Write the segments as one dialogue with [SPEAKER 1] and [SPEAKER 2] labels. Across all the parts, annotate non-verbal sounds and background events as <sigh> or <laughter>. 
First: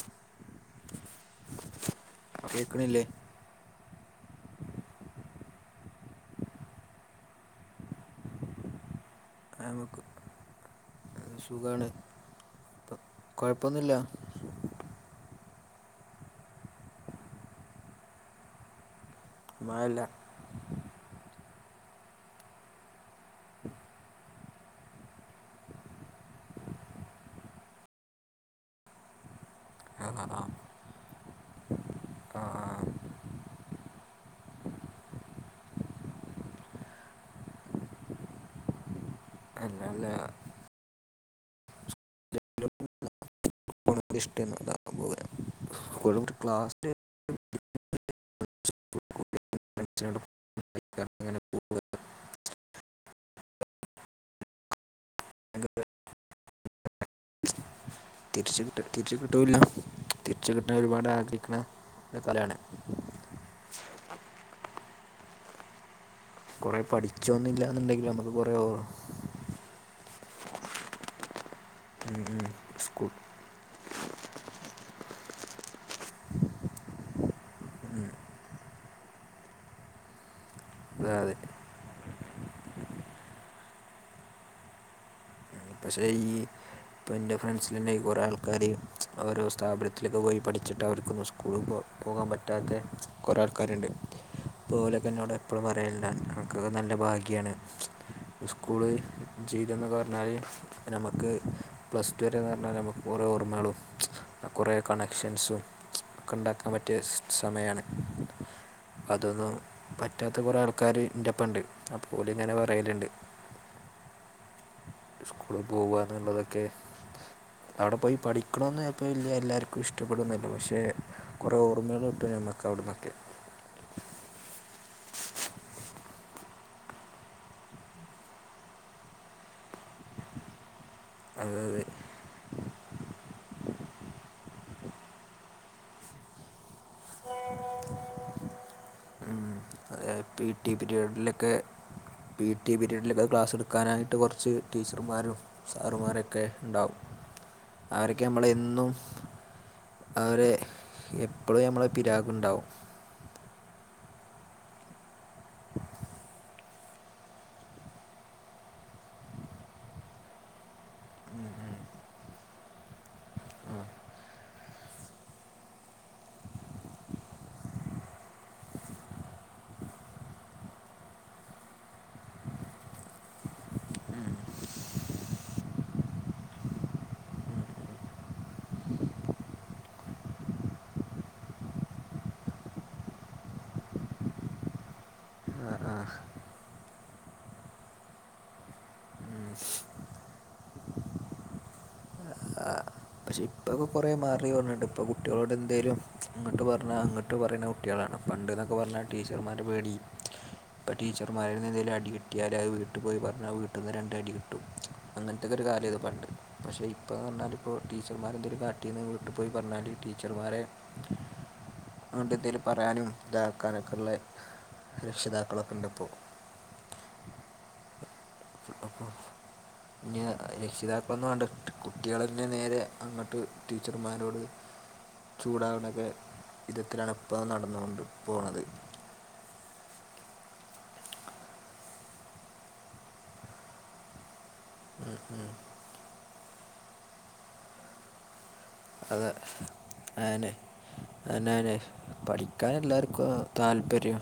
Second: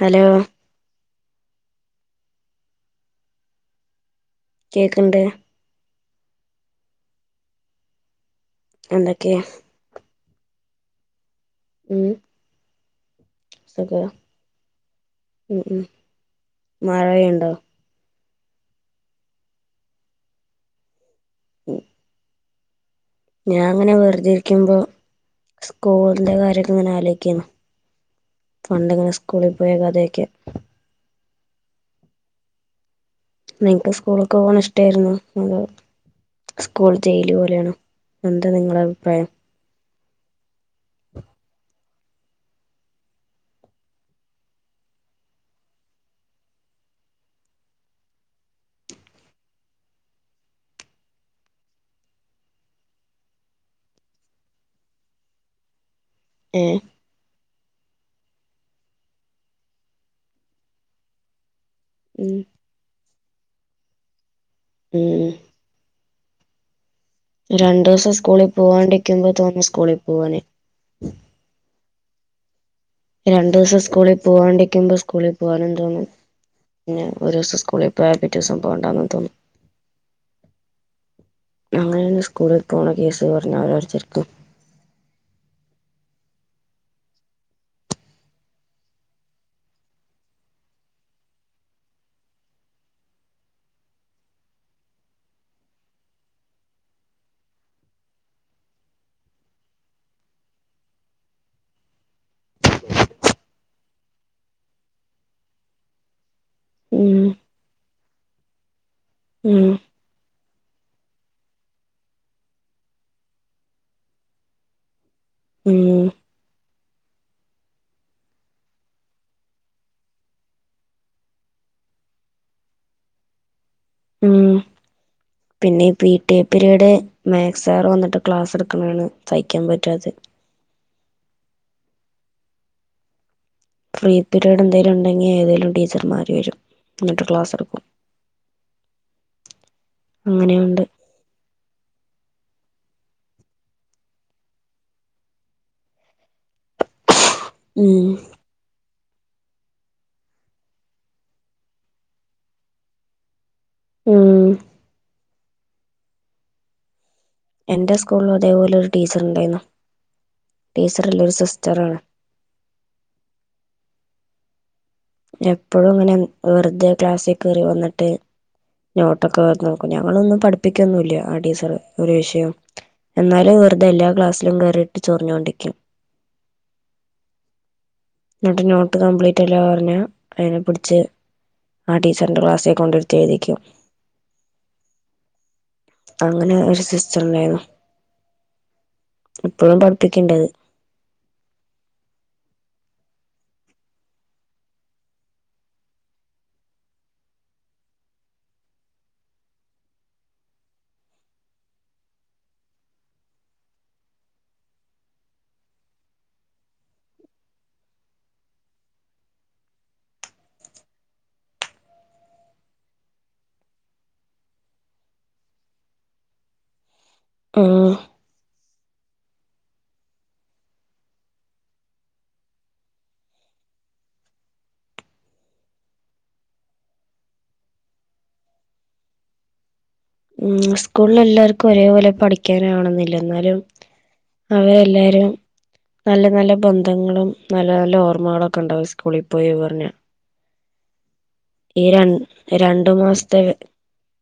[SPEAKER 1] Hello
[SPEAKER 2] കേക്ക്ണില്ലേ
[SPEAKER 1] കേക്ക്ണ്ട് എന്തൊക്കെ
[SPEAKER 2] നമുക്കും സുഖാണ്
[SPEAKER 1] ഉം
[SPEAKER 2] ഇപ്പം കൊയപ്പൊന്നുല്ല
[SPEAKER 1] സുഖം ഉം ഉ മഴയുണ്ടോ
[SPEAKER 2] മയല്ല
[SPEAKER 1] ഞാൻ ഇങ്ങനെ വെർതിരിക്കുമ്പോ സ്കൂളിന്റെ കാര്യക്കെ ഇങ്ങനെ ആലോയിക്കേന്നു പണ്ടിങ്ങനെ സ്കൂളി പോയ
[SPEAKER 2] ആ
[SPEAKER 1] കഥയൊക്കെ
[SPEAKER 2] ആഹ്‌ ആഹ്‌
[SPEAKER 1] നിങ്ങക്ക് സ്കൂളിക്ക് പോണെ ഇഷ്ടായിരുന്നു അതോ സ്കൂൾ ജയില് പോലെയാണോ എന്താ നിങ്ങള അഭിപ്രായം
[SPEAKER 2] അല്ലല്ല ഇഷട്ടൊന്നുല്ല ഞാൻ പോവൂല്ല സ്കൂളി ക്ലാസ്സിൽ <inaudible> <inaudible> ഞങ്ങൾക്ക്
[SPEAKER 1] ഏഹ്
[SPEAKER 2] തിരിച്ച കിട്ട തിരിച്ച കിട്ടുല്ല തിരിച്ച കിട്ടാൻ ഒരുപാട് ആഗ്രഹിക്കണ ഒരു
[SPEAKER 1] ഉം
[SPEAKER 2] കലയാണ്
[SPEAKER 1] ഉം
[SPEAKER 2] കൊറേ പഠിച്ചോ
[SPEAKER 1] രണ്ടുസം സ്കൂളി പോവാണ്ടിരിക്കുമ്പോ തോന്നു സ്കൂളിൽ പോവാന്
[SPEAKER 2] മം ഉം സ്കൂൾ
[SPEAKER 1] രണ്ടുസം സ്കൂളി പോവാണ്ടിരിക്കുമ്പോ സ്കൂളിൽ പോവാനും തോന്നും പിന്നെ ഒരു ദിവസം സ്കൂളി പോയ പിറ്റെസം പോവണ്ടാന്ന് തോന്നു
[SPEAKER 2] അതെ അതെ
[SPEAKER 1] അങ്ങനെനി സ്കൂളി പോണ കേസ് പറഞ്ഞ അവരടിച്ചർക്കും <unintelligible>
[SPEAKER 2] പക്ഷേ ഈ ഇപ്പോം എൻ്റെ ഫ്രണ്ട്സിലന്നെ കുറേ ആൾക്കാര് ഓരോ സ്ഥാപനത്തിലൊക്കെ പോയി പഠിച്ചിട്ട് അവർക്കൊന്ന് സ്കൂളി പോ പോകാൻ പറ്റാത്ത കൊറെ ആൾക്കാരുണ്ട് അപ്പോലൊക്കെന്നോട് എപ്പഴും പറയൽ അൻക്ക് നല്ല ഭാഗ്യാണ് സ്കൂള് ജീവിതന്നക്ക പറഞ്ഞാല് നമക്ക് പ്ലസ ടു വരെന്ന് പറഞ്ഞാൽ നമക്ക് കൊറേ ഓർമ്മളും കൊറേ കണക്ഷൻസും ഒക്കെ ണ്ടാക്കാൻ പറ്റിയ
[SPEAKER 1] ഉം
[SPEAKER 2] സമയാണ് അതൊന്നും
[SPEAKER 1] ഉം
[SPEAKER 2] പറ്റാത്ത കൊറേ ആൾക്കാര് ഇന്റെപ്പണ്ട് അപ്പോലുംങ്ങനെ പറയല്ണ്ട് സ്കൂളി
[SPEAKER 1] ഉം
[SPEAKER 2] പോവാന്നുള്ളതൊക്കെ അവിടെ പോയി പഠിക്കണന്നൊക്കെ ചെലപ്പോ വല്യ എല്ലാർക്കും ഇഷ്ടപ്പെടോന്നുല്ല പക്ഷെ കൊറേ ഓർമ്മകൾ കിട്ടാ ഞമ്മക്ക് അവിട്ന്നൊക്കെ
[SPEAKER 1] ഉം പിന്നെ പി ടി പിരീഡ് മാത്‍സാർ വന്നിട്ട് ക്ലാസ് ഇട്ക്ക്ണാണ് സയ്ക്കാൻ പറ്റാത്ത
[SPEAKER 2] അതെ അതേ
[SPEAKER 1] ഫ്രീ പീരീഡ് എന്തെലും ഉണ്ടെങ്കി ഏതെലും ടീച്ചർമാര് വരും ന്നിട്ട് ക്ലാസ് എടുക്കും
[SPEAKER 2] ഉ അതായത് പി ടി
[SPEAKER 1] അങ്ങനെയുണ്ട്
[SPEAKER 2] പിരീഡിലൊക്കെ പി ടി പിരീഡിലൊക്കെ ക്ലാസ് എടുക്കാനായിട്ട് കൊർച്ച് ടീച്ചർമാരും സാറുമാരൊക്കെണ്ടാവും
[SPEAKER 1] ഉം
[SPEAKER 2] അവരൊക്കെ നമ്മള് എന്നും അവരെ എപ്പളും നമ്മളെ പിരാഗ്ണ്ടാകും
[SPEAKER 1] ഉം എന്റെ സ്കൂളില അതേപോലെ ഒരു ടീച്ചർ ഉണ്ടായിരുന്നു ടീച്ചർല്ല ഒരു സിസ്റ്ററാണ് എപ്പഴും ഇങ്ങനെ വെറുതെ ക്ലാസ്സി കേറി വന്നിട്ട് നോട്ടൊക്കെ നോക്കും ഞങ്ങളൊന്നും പഠിപ്പിക്കൊന്നുല്ല ആ ടീച്ചറ് ഒരു വിഷയം എന്നാലും വെറുത എല്ലാ ക്ലാസിലും കേറിയിട്ട് ചൊറിഞ്ഞോണ്ടിരിക്കും ന്നട്ട് നോട്ട് കംപ്ലീറ്റ് അല്ല പറഞ്ഞ അതിനെ പിടിച്ച് ആ ടീച്ചറിൻന്റെ ക്ലാസ്സിൽ കൊണ്ടര്ത്തി എഴുതിക്കും
[SPEAKER 2] അഹ് ആഹ്
[SPEAKER 1] അങ്ങനെ ഒരു സിസ്റ്റളേന്നു ഇപ്പഴും പഠിപ്പിക്കിണ്ടത്
[SPEAKER 2] പക്ഷെ ഇപ്പൊക്കെ കുറേ മാറി പറഞ്ഞിട്ട് ഇപ്പ കുട്ടികളോട് എന്തേലും അങ്ങട്ട് പറഞ്ഞാ ങ്ങട്ട് പറിണ കുട്ട് കുട്ടിആളാണ് പണ്ട് ന്നൊക്കെ പറഞ്ഞാ ടീച്ചർമാരെ പേടിയന്നു ഇപ്പ ടീച്ചർമാര്ൽ എന്തേലും അടി കിട്ടിയാല് അത് വീട്ട് പോയി പറഞ്ഞാ വീട്ടന്ന് രണ്ട് അടി കിട്ടും അങ്ങൻത്തെക്കെ ഒരു കാലെന്ന് പണ്ട് പക്ഷേ ഇപ്പോറഞ്ഞാല് ഇപ്പോ ടി ടീച്ചർമാരെ എന്തരു കാട്ടി നിന്ന് വിട്ടു പോയി പറഞ്ഞാല് ടീച്ചർമാരെ അതോണ്ട് എന്തേലും പറയാനും ഇതാക്കാനൊക്കെള്ള രക്ഷിതാക്കളൊക്കെണ്ടപ്പോ
[SPEAKER 1] ഏഹ്
[SPEAKER 2] പിന്നെ രക്ഷിതാക്കളൊന്നും വണ്ട കുട്ടികൾന്നെ നേരെ അങ്ങട്ട് ടീച്ചർമാരോട് ചൂഡാവിനൊക്കെ വിധത്തിലാണ് ഇപ്പ നടന്നോണ്ട് പോണത്
[SPEAKER 1] മ്മ് സ്കൂളിലെല്ലാർക്കും ഒരേപോലെ പഠിക്കാനാവണെന്നില്ല ന്നാലും
[SPEAKER 2] ഉം
[SPEAKER 1] അവയല്ലാരും
[SPEAKER 2] ഉം.
[SPEAKER 1] നല്ല നല്ല ബന്ധങ്ങളും നല്ല നല്ല ഓർമ്മകളും
[SPEAKER 2] അതെ അന്നെ അന്നെന്നെ
[SPEAKER 1] ഈ ര
[SPEAKER 2] പഠിക്കാൻ
[SPEAKER 1] രണ്ടു
[SPEAKER 2] എല്ലാർക്കും
[SPEAKER 1] മാസത്തെ
[SPEAKER 2] താല്പര്യം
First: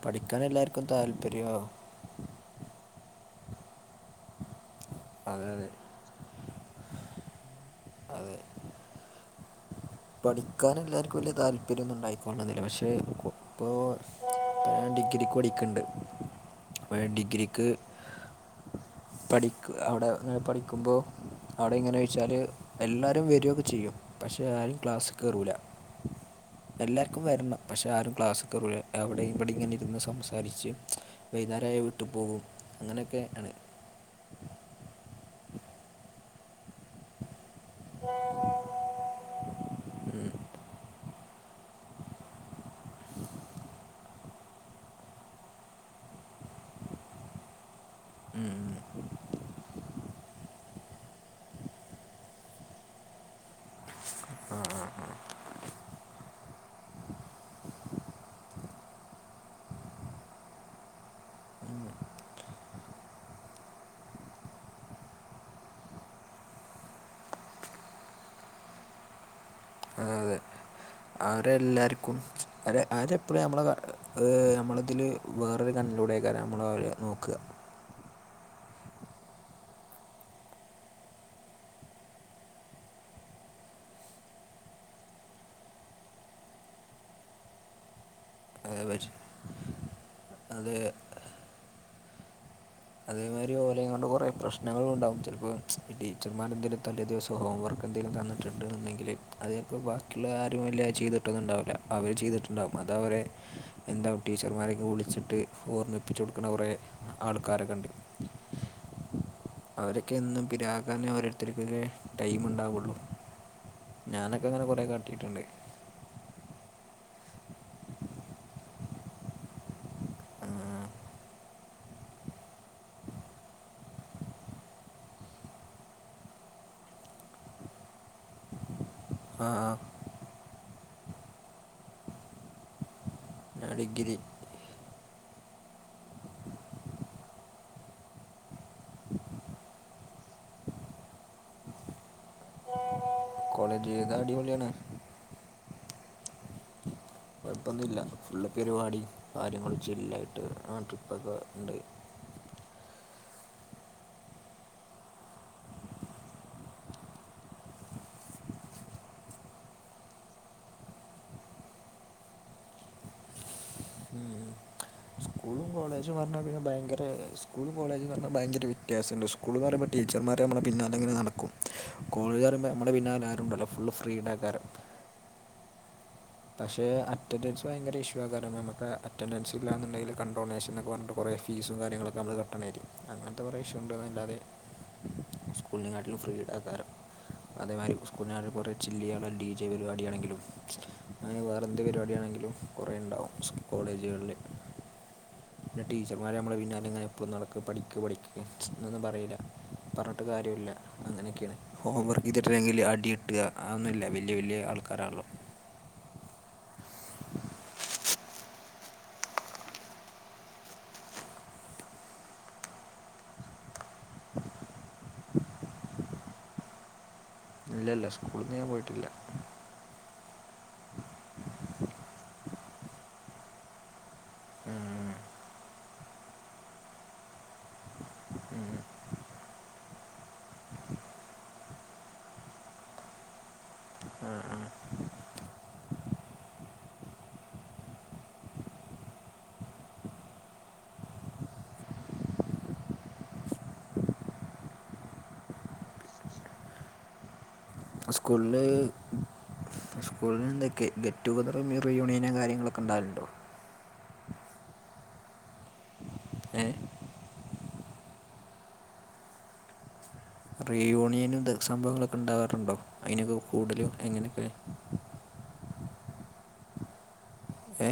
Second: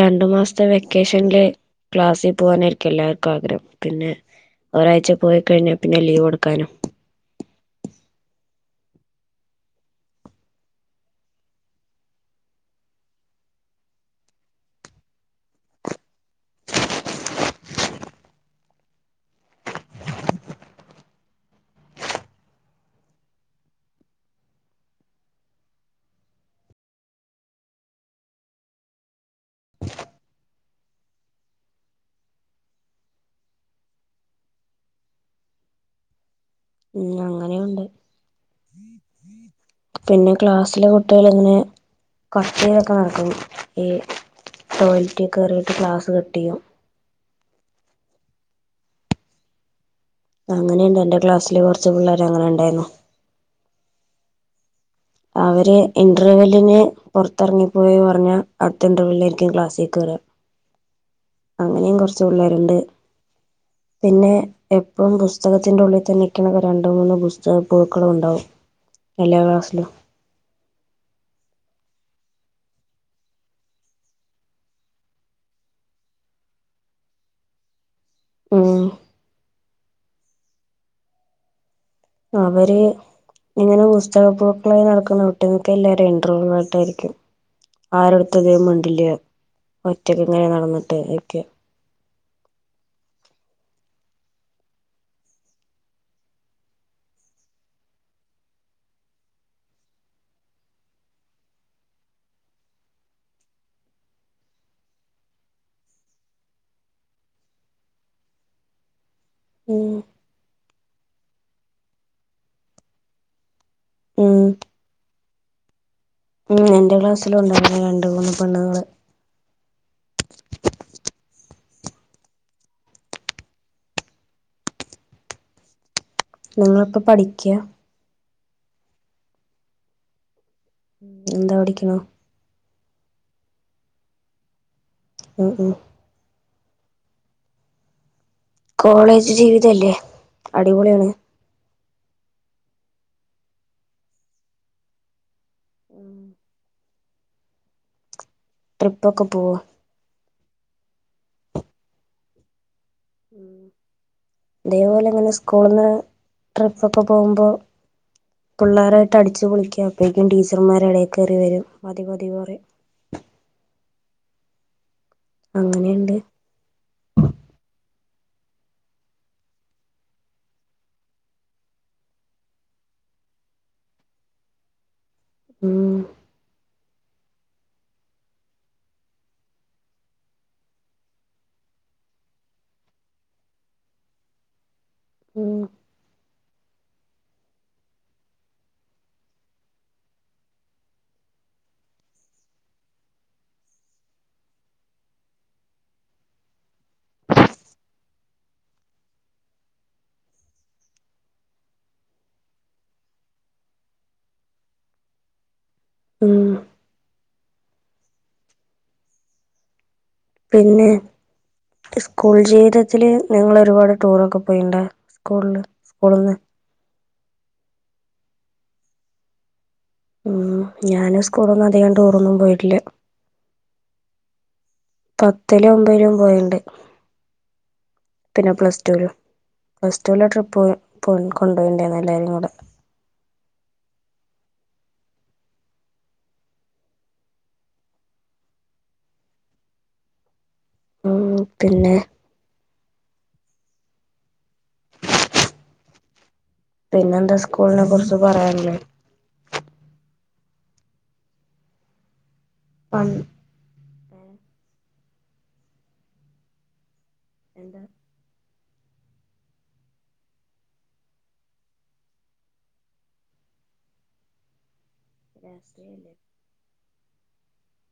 [SPEAKER 1] രണ്ടു
[SPEAKER 2] പഠിക്കാൻ
[SPEAKER 1] മാസത്തെ
[SPEAKER 2] എല്ലാവർക്കും
[SPEAKER 1] വെക്കേഷൻല്
[SPEAKER 2] താല്പര്യമോ
[SPEAKER 1] ക്ലാസ്സിൽ പോനായിരിക്കും എല്ലാർക്കും ആഗ്രഹം പിന്നെ ഒരാഴ്ച പോയി
[SPEAKER 2] അതെ അതെ
[SPEAKER 1] കഴിഞ്ഞാ പിന്നെ ലീവെടുക്കാനും
[SPEAKER 2] അതെ പഠിക്കാൻ എല്ലാർക്കും വല്യ താല്പരിയൊന്നുണ്ടായിക്കോള്ളന്നില്ല പക്ഷേ കു ഇപ്പോ ഞൻ ഡിഗ്രിക്ക് പടിക്കണ്ട് അപ്പേ ഡിഗ്രിക്ക് പഠിക്ക് അവിടെ ങ്ങനെ പഠിക്കുമ്പോ അവിടെ ഇങ്ങനെച്ചാല് എല്ലാരും വരുക്കെചെയ്യും പക്ഷെ ആരും ക്ലാസ് കേറൂല എല്ലാർക്കും വെര്നം പക്ഷേ ആരും ക്ലാസ് കേറൂലല്ല അവിടെമ് ഇവിടെ ഇങ്ങനെ ഇരുന്ന് സംസാരിച്ച് വൈന്നര ആയ വിട്ട് പോകും അങ്ങനെയൊക്കെ ആണ്
[SPEAKER 1] ഉം അങ്ങനെയുണ്ട് പിന്നെ ക്ലാസിലെ കുട്ടിഅള് ഇങ്ങനെ കഫയിലൊക്കെ നടക്കുന്നു ഈ ടോയ്ലറ്റ് കയറിയിട്ട് ഗ്ലാസ് കട്ടിയും
[SPEAKER 2] മ്
[SPEAKER 1] അങ്ങനെണ്ട് എന്റെ ക്ലാസ്സില് കുറച്ച് പിള്ളേർ അങ്ങനെണ്ടാരുന്നു
[SPEAKER 2] ആഹ് ആഹ് ആഹ്
[SPEAKER 1] അവര് ഇന്റർവെലിന് പുറത്തിറങ്ങിപ്പോയി പറഞ്ഞാ അടുത്ത ഇന്റർവലിലായിരിക്കും ക്ലാസ്സികേറാ അങ്ങനേം കൊർച്ച് പിള്ളേര്ണ്ട് പിന്നെ എപ്പോമ് പുസ്തകത്തിന്റെ ഉള്ളിതന്നെക്കണ രണ്ട് മൂന്ന് പുസ്തക പൂഴുക്കളും ഉണ്ടാവും എല്ലാ ക്‌ളാസിലും
[SPEAKER 2] ആഹ് അതെ അവരെല്ലാർക്കും അരെ ആരെപ്പോഴും നമ്മള് ഏഹ് നമ്മള ഇതില് വേറൊരു കണ്ണിലൂടെകാരം നമ്മള് അവരെ നോക്ക
[SPEAKER 1] മ് അവര് ഇങ്ങനെ പുസ്തക പൂഴുക്കളായി നടക്കുന്ന ഒട്ട്മിക്ക എല്ലാരും എന്റ്ർവേട്ട ആയിട്ടായിരിക്കും ആരടുത്തതമിണ്ടില്ല ഒറ്റക്ക് ഇങ്ങനെ
[SPEAKER 2] അത് അത്
[SPEAKER 1] നടന്നിട്ട്ക്ക
[SPEAKER 2] അതേമാതിരി ഓലെങ്ങണ്ട് കൊറെേ പ്രശ്നങ്ങളൾ ഉണ്ടാവും ചിലപ്പോഈ ടീച്ചർമാരെ എന്തെലും തല്ലേ ദിവസം ഇപ്പോ ഹോംവർക്ക് എന്തെലും തന്നിട്ടുണ്ട് ന്ന് ണ്ടെങ്കില് അത് ചെൽപ്പം ബാക്കിള്ള ആരും വല്ലാ ചെയ്തിട്ടൊന്നുണ്ടാവൂല അവര് ചെയ്തിട്ടുണ്ടാവകും അത് അവരെ എന്താ ടീച്ചർമാരെ ക്കെ വിളിച്ചിട്ട് ഓർമ്മിപ്പിച്ചു കൊട്ക്കണ കൊറെ ആൾക്കാരൊക്കെ ഇണ്ട്
[SPEAKER 1] ഉം
[SPEAKER 2] അവരൊക്കെ എന്നും പിരാകാനെ ഓരെട് ത്തെർക്കൊക്കെ ടൈം ണ്ടാവുള്ളൂ
[SPEAKER 1] ഉം
[SPEAKER 2] ഞാനൊക്കെ അങ്ങനെ കുറേ കാട്ടിയിട്ടുണ്ട്
[SPEAKER 1] ഉം എന്റെ ക്ലാസ്സിലും ഉണ്ടായിരുന്നു രണ്ട് മൂന്ന് പെണ്ണ്ങ്ങള് നിങ്ങളിപ്പൊ പഠിക്കിയാ
[SPEAKER 2] ആഹ് ആഹ്
[SPEAKER 1] എന്താ പഠിക്ക്ന്നേ
[SPEAKER 2] ഞാൻ ഡിഗിരി
[SPEAKER 1] ഉം ഉം
[SPEAKER 2] <inaudible>
[SPEAKER 1] കോളേജ് ജീവിതല്ലേ അടിപൊളിയാണ്
[SPEAKER 2] കോളേജ് ജീവിതാ അടിപൊളിയാണ്
[SPEAKER 1] ഉം
[SPEAKER 2] കൊഴപ്പൊന്നുല്ല ഫുള്ള് പരിവാടി
[SPEAKER 1] ട്രിപ്പൊക്കെ പോവോ
[SPEAKER 2] കാര്യങ്ങള് ചില്ലായിട്ട് ആഹ് ട്രിപ്പൊക്കെ ഇണ്ട്
[SPEAKER 1] ഉം തേപോലെ ഇങ്ങനെ സ്കൂള്ന്ന് ട്രിപ്പൊക്കെ പോവുമ്പോ പിള്ളോരായിട്ട് അടിച്ച് പൊളിക്ക അപ്പഴേക്കും ടീച്ചർമാര് എടേ കേറി വരും മതി മതി പറിം
[SPEAKER 2] ഉം ഉം സ്കൂളും
[SPEAKER 1] അങ്ങനെയുണ്ട്
[SPEAKER 2] കോളേജും പർണാ പിന്നെ ഭയങ്കര പ്പെ സ്കൂളും കോളേജും ന്ന് ർണാ ഭയങ്കര വ്യത്യാസണ്ട് സ്കൂള് ന്ന് പറയുമ്പോ ടീച്ചർമാരെ നമ്മളെ പിന്നാലെങ്ങനെ നടക്കും കോളേജ് പറയുമ്പോ നമ്മളെ പിന്നാലെ ആരുംണ്ടാവൂല ഫുളള് ഫ്രീഡയ്ക്കാരം
[SPEAKER 1] ഉം
[SPEAKER 2] പക്ഷെ അറ്റൻഡൻസ് ഭയങ്കര ഇഷ്യൂ ക്കാരം നമുക്ക് അറ്റൻഡൻസ് ഇല്ലാന്ന്ണ്ടെങ്കിൽ കണ്ട്രോനേഷൻ ന്നൊക്കെ പറഞ്ഞിട്ടും കുറേ ഫീസും കാര്യങ്ങളൊക്കെ നമ്മള് കെട്ടണെയിരിക്കും അങ്ങനത്തെ കുറെേ ഇഷ്യൂ ഉണ്ട് ല്ലാതെ
[SPEAKER 1] ഉം
[SPEAKER 2] ഇതിനെങ്ങാട്ടിലും ഫ്രീഡയ്ക്കാരം അതേമാരി സ്കൂൾ നാട്ടിലും കുറേ ചില്ല്യ്യാള്ള ഡി ജെ പരിവാടിയാണെങ്കിലും മ്ച്ചും അങ്ങനെ വേറെന്ത് പരിവാടിയാണെങ്കിലും കുറെേ ണ്ടാവും സ് കോളേജുകളില്ല് പിന്നെ ടീച്ചർമാര് നമ്മളെ പിന്നാലെ ഇങ്ങനെ എപ്പളും നടക്ക പഠിക്ക് പഠിക്ക് മ്ച്ചും ന്നെന്നും പറയീല പർണെട്ട് കാര്യല്ല അങ്ങനെയൊക്കെയാണ് ഹോം വർക്ക് യ്തിട്ടല്ലങ്കില് അടി കിട്ടാ അവ്ന്നുല്ല വല്ലിയ വല്ലിയ ആൾക്കാരാണ്ല്ലോ
[SPEAKER 1] ഉം
[SPEAKER 2] <inaudible>
[SPEAKER 1] പിന്നെ ഹ് സ്കൂൾ ജീവിതത്തില് നിങ്ങള് ഒരുപാട് ടൂറൊക്കെ പോയിണ്ടാ സ്കൂൾല് സ്കൂൾന്ന്
[SPEAKER 2] ഇല്ല ഇല്ല സ്കൂൾന്ന് ഞാൻ പോയിട്ടില്ല
[SPEAKER 1] ഉം ഞാനും സ്കൂളൊന്നും അധികം ടൂറൊന്നും പോയിട്ടില്ല പത്തിലും ഒബെലും പോയിണ്ട് പിന്നെ പ്ലസ്ടൂലും പ്ലസ്ടൂലെ ട്രിപ്പ് പോയി കൊണ്ടെയിണ്ടായിരുന്നു എല്ലാരും കൂടെ
[SPEAKER 2] ആഹ്
[SPEAKER 1] ഉം പിന്നെ <inaudible> പിന്നെന്താ സ്
[SPEAKER 2] സ്കൂൾ ള്ള് സ്കൂൾന്ന് ന്തൊക്കെ ഗെറ്റ് കതറും റീയൂണിയനും കാര്യങ്ങളൊക്കെ ണ്ടാവൽണ്ടോ ഏഹ്
[SPEAKER 1] എന്താ
[SPEAKER 2] റീ യൂണിയനും ദ സംഭവങ്ങളൊക്കെ ണ്ടാവാറ് ണ്ടോ അയിനൊക്കെ കൂടല് എങ്ങനെക്കെ
[SPEAKER 1] രസ്സേല്യാ
[SPEAKER 2] ഏ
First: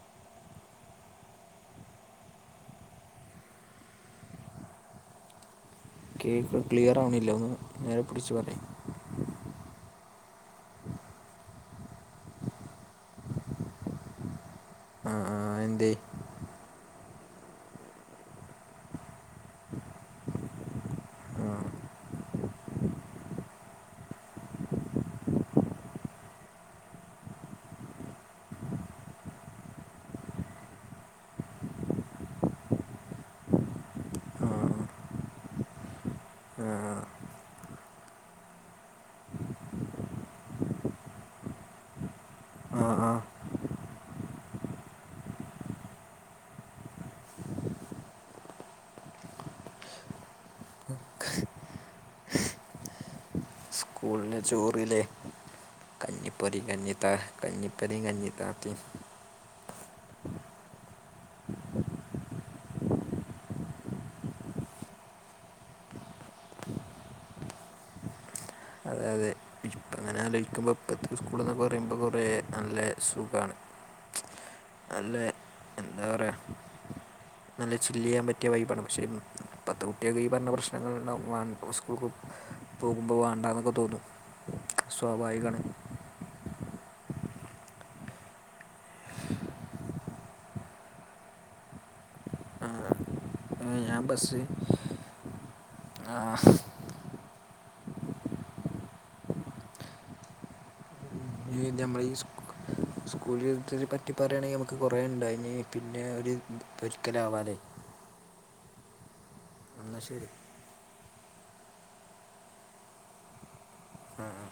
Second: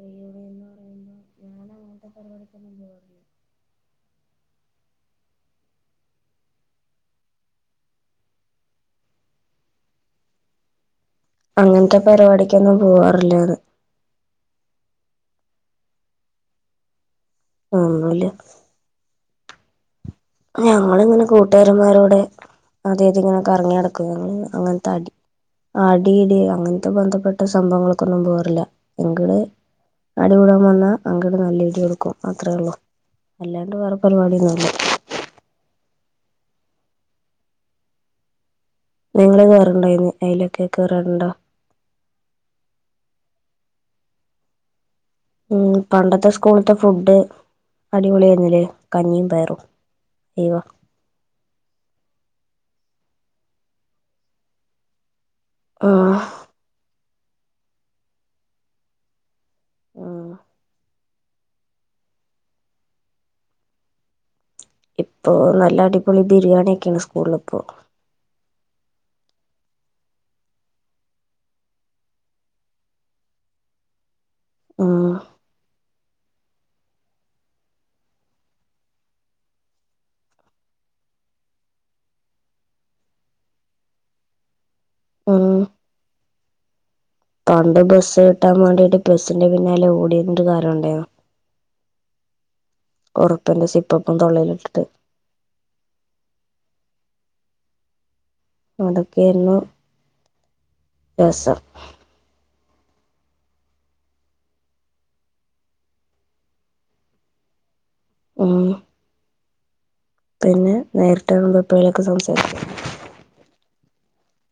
[SPEAKER 1] റീയൂണിയൻന്ന് പറയുമ്പോ ഞാനങ്ങൻത്തെ പര്പാടിക്കൊന്നും പോവാറ്ല്ല
[SPEAKER 2] കേക്ക്‌ ക്ലിയറാവണ്ല്ല ഒന്ന് നേരെ പുട്ച്ച് പറയ്
[SPEAKER 1] അങ്ങൻത്തെ പര്പാടിക്കൊന്നും പോവാറില്ലാന്ന്
[SPEAKER 2] ആഹ് ആഹ് എന്തേ
[SPEAKER 1] ഒന്നൂല്ല ഞങ്ങള്ങ്ങനെ കൂട്ട്കാര്മ്മാരൂടെ അതെയ്ത്ങ്ങനെ കറങ്ങ്യടക്കും ഞങ്ങളീ അങ്ങൻത്തടി അടി ഇടി അങ്ങൻത്തെ ബന്ധപ്പെട്ട സംഭവങ്ങൾക്കൊന്നും പോവാറ്ല്ല ങ്ക്ട് അടികൂടാൻ വന്നാ അങ്ക്ട് നല്ല ഇടി കൊടുക്കും അത്രെള്ളു അല്ലാണ്ട് വേറെ
[SPEAKER 2] ആ
[SPEAKER 1] പര്പാടിയൊന്നൂല്ല
[SPEAKER 2] ആഹ്
[SPEAKER 1] നിങ്ങള് കേറ്ൺണ്ടൊയ്ന് അയ്ലൊക്കെ കേറാറ്ണ്ടോ
[SPEAKER 2] ആഹ് ആഹ്
[SPEAKER 1] ഉം പണ്ടത്തെ സ്കൂള്ത്തെ ഫുഡ് അടിപൊളിയാര്ന്ന്ല്ലേ കഞ്ഞീം പയറും അയ്വാ
[SPEAKER 2] സ്കൂൾലെ ചോറ്ല്ലെ
[SPEAKER 1] ആഹ്
[SPEAKER 2] കഞ്ഞിപ്പൊരേം കഞ്ഞിത്താ കഞ്ഞിപ്പെരേം കഞ്ഞി താത്തേം
[SPEAKER 1] ആഹ് ഇപ്പൊ നല്ല അടിപൊളി ബിരിയാണിയെക്ക്യാണ് സ്കൂളില്പ്പോ
[SPEAKER 2] അതെ അതെ ഇപ്പ അങ്ങനെ ആലോയ്ക്കുമ്പോ പ്പത്തെ സ്കൂൾന്നൊക്കെ പറയ്മ്പോ കൊറെ നല്ല സുഗാണ്
[SPEAKER 1] ഉം
[SPEAKER 2] നല്ലേ എന്താ പറയാ നല്ല ചില്ല്യാൻ പറ്റിയ വൈബാണ് പഷേ പ്പത്തെ കുട്ട്യക്ക് ഈ പറഞ്ഞ പ്രശ്നങ്ങള്ണ്ടാവും വാൺ ഉസ്കൂൾക്ക് പോകുമ്പോ വാണ്ടന്നൊക്കെ തോന്നും
[SPEAKER 1] ഉം
[SPEAKER 2] സോഭായ്കാണ്
[SPEAKER 1] പണ്ട് ബെസ്സ് കിട്ടാൻ വേണ്ടിട്ട് ബെസ്സിന്റെ പിന്നാലെ ഓടീര്ന്നൊര് കാലൊണ്ടായ്ന്
[SPEAKER 2] ആ,
[SPEAKER 1] ഒറൊപ്പ്യെന്റെ സിപ്പപ്പും തൊള്ളല്ട്ട്ട്ട്
[SPEAKER 2] ആഹ്
[SPEAKER 1] അതൊ‌ക്കെയാര്ന്നു
[SPEAKER 2] ഈ ഞമ്മ്ളീ സ്‌കൂൾക് സ്കൂൾലെന്ത്നേപറ്റി പറയാണെങ്കി നമ്മ്ക്ക് കൊറെണ്ടായിനീ പിന്നെ ഒര് ഒര്ക്കലാവാലേ
[SPEAKER 1] ഉം
[SPEAKER 2] അന്നാ ശെരി
[SPEAKER 1] പിന്നെ നേര്ട്ട് കാണുമ്പപ്പെഴെലൊക്കെ സംസാരിക്കാ
[SPEAKER 2] ആഹ് ആഹ്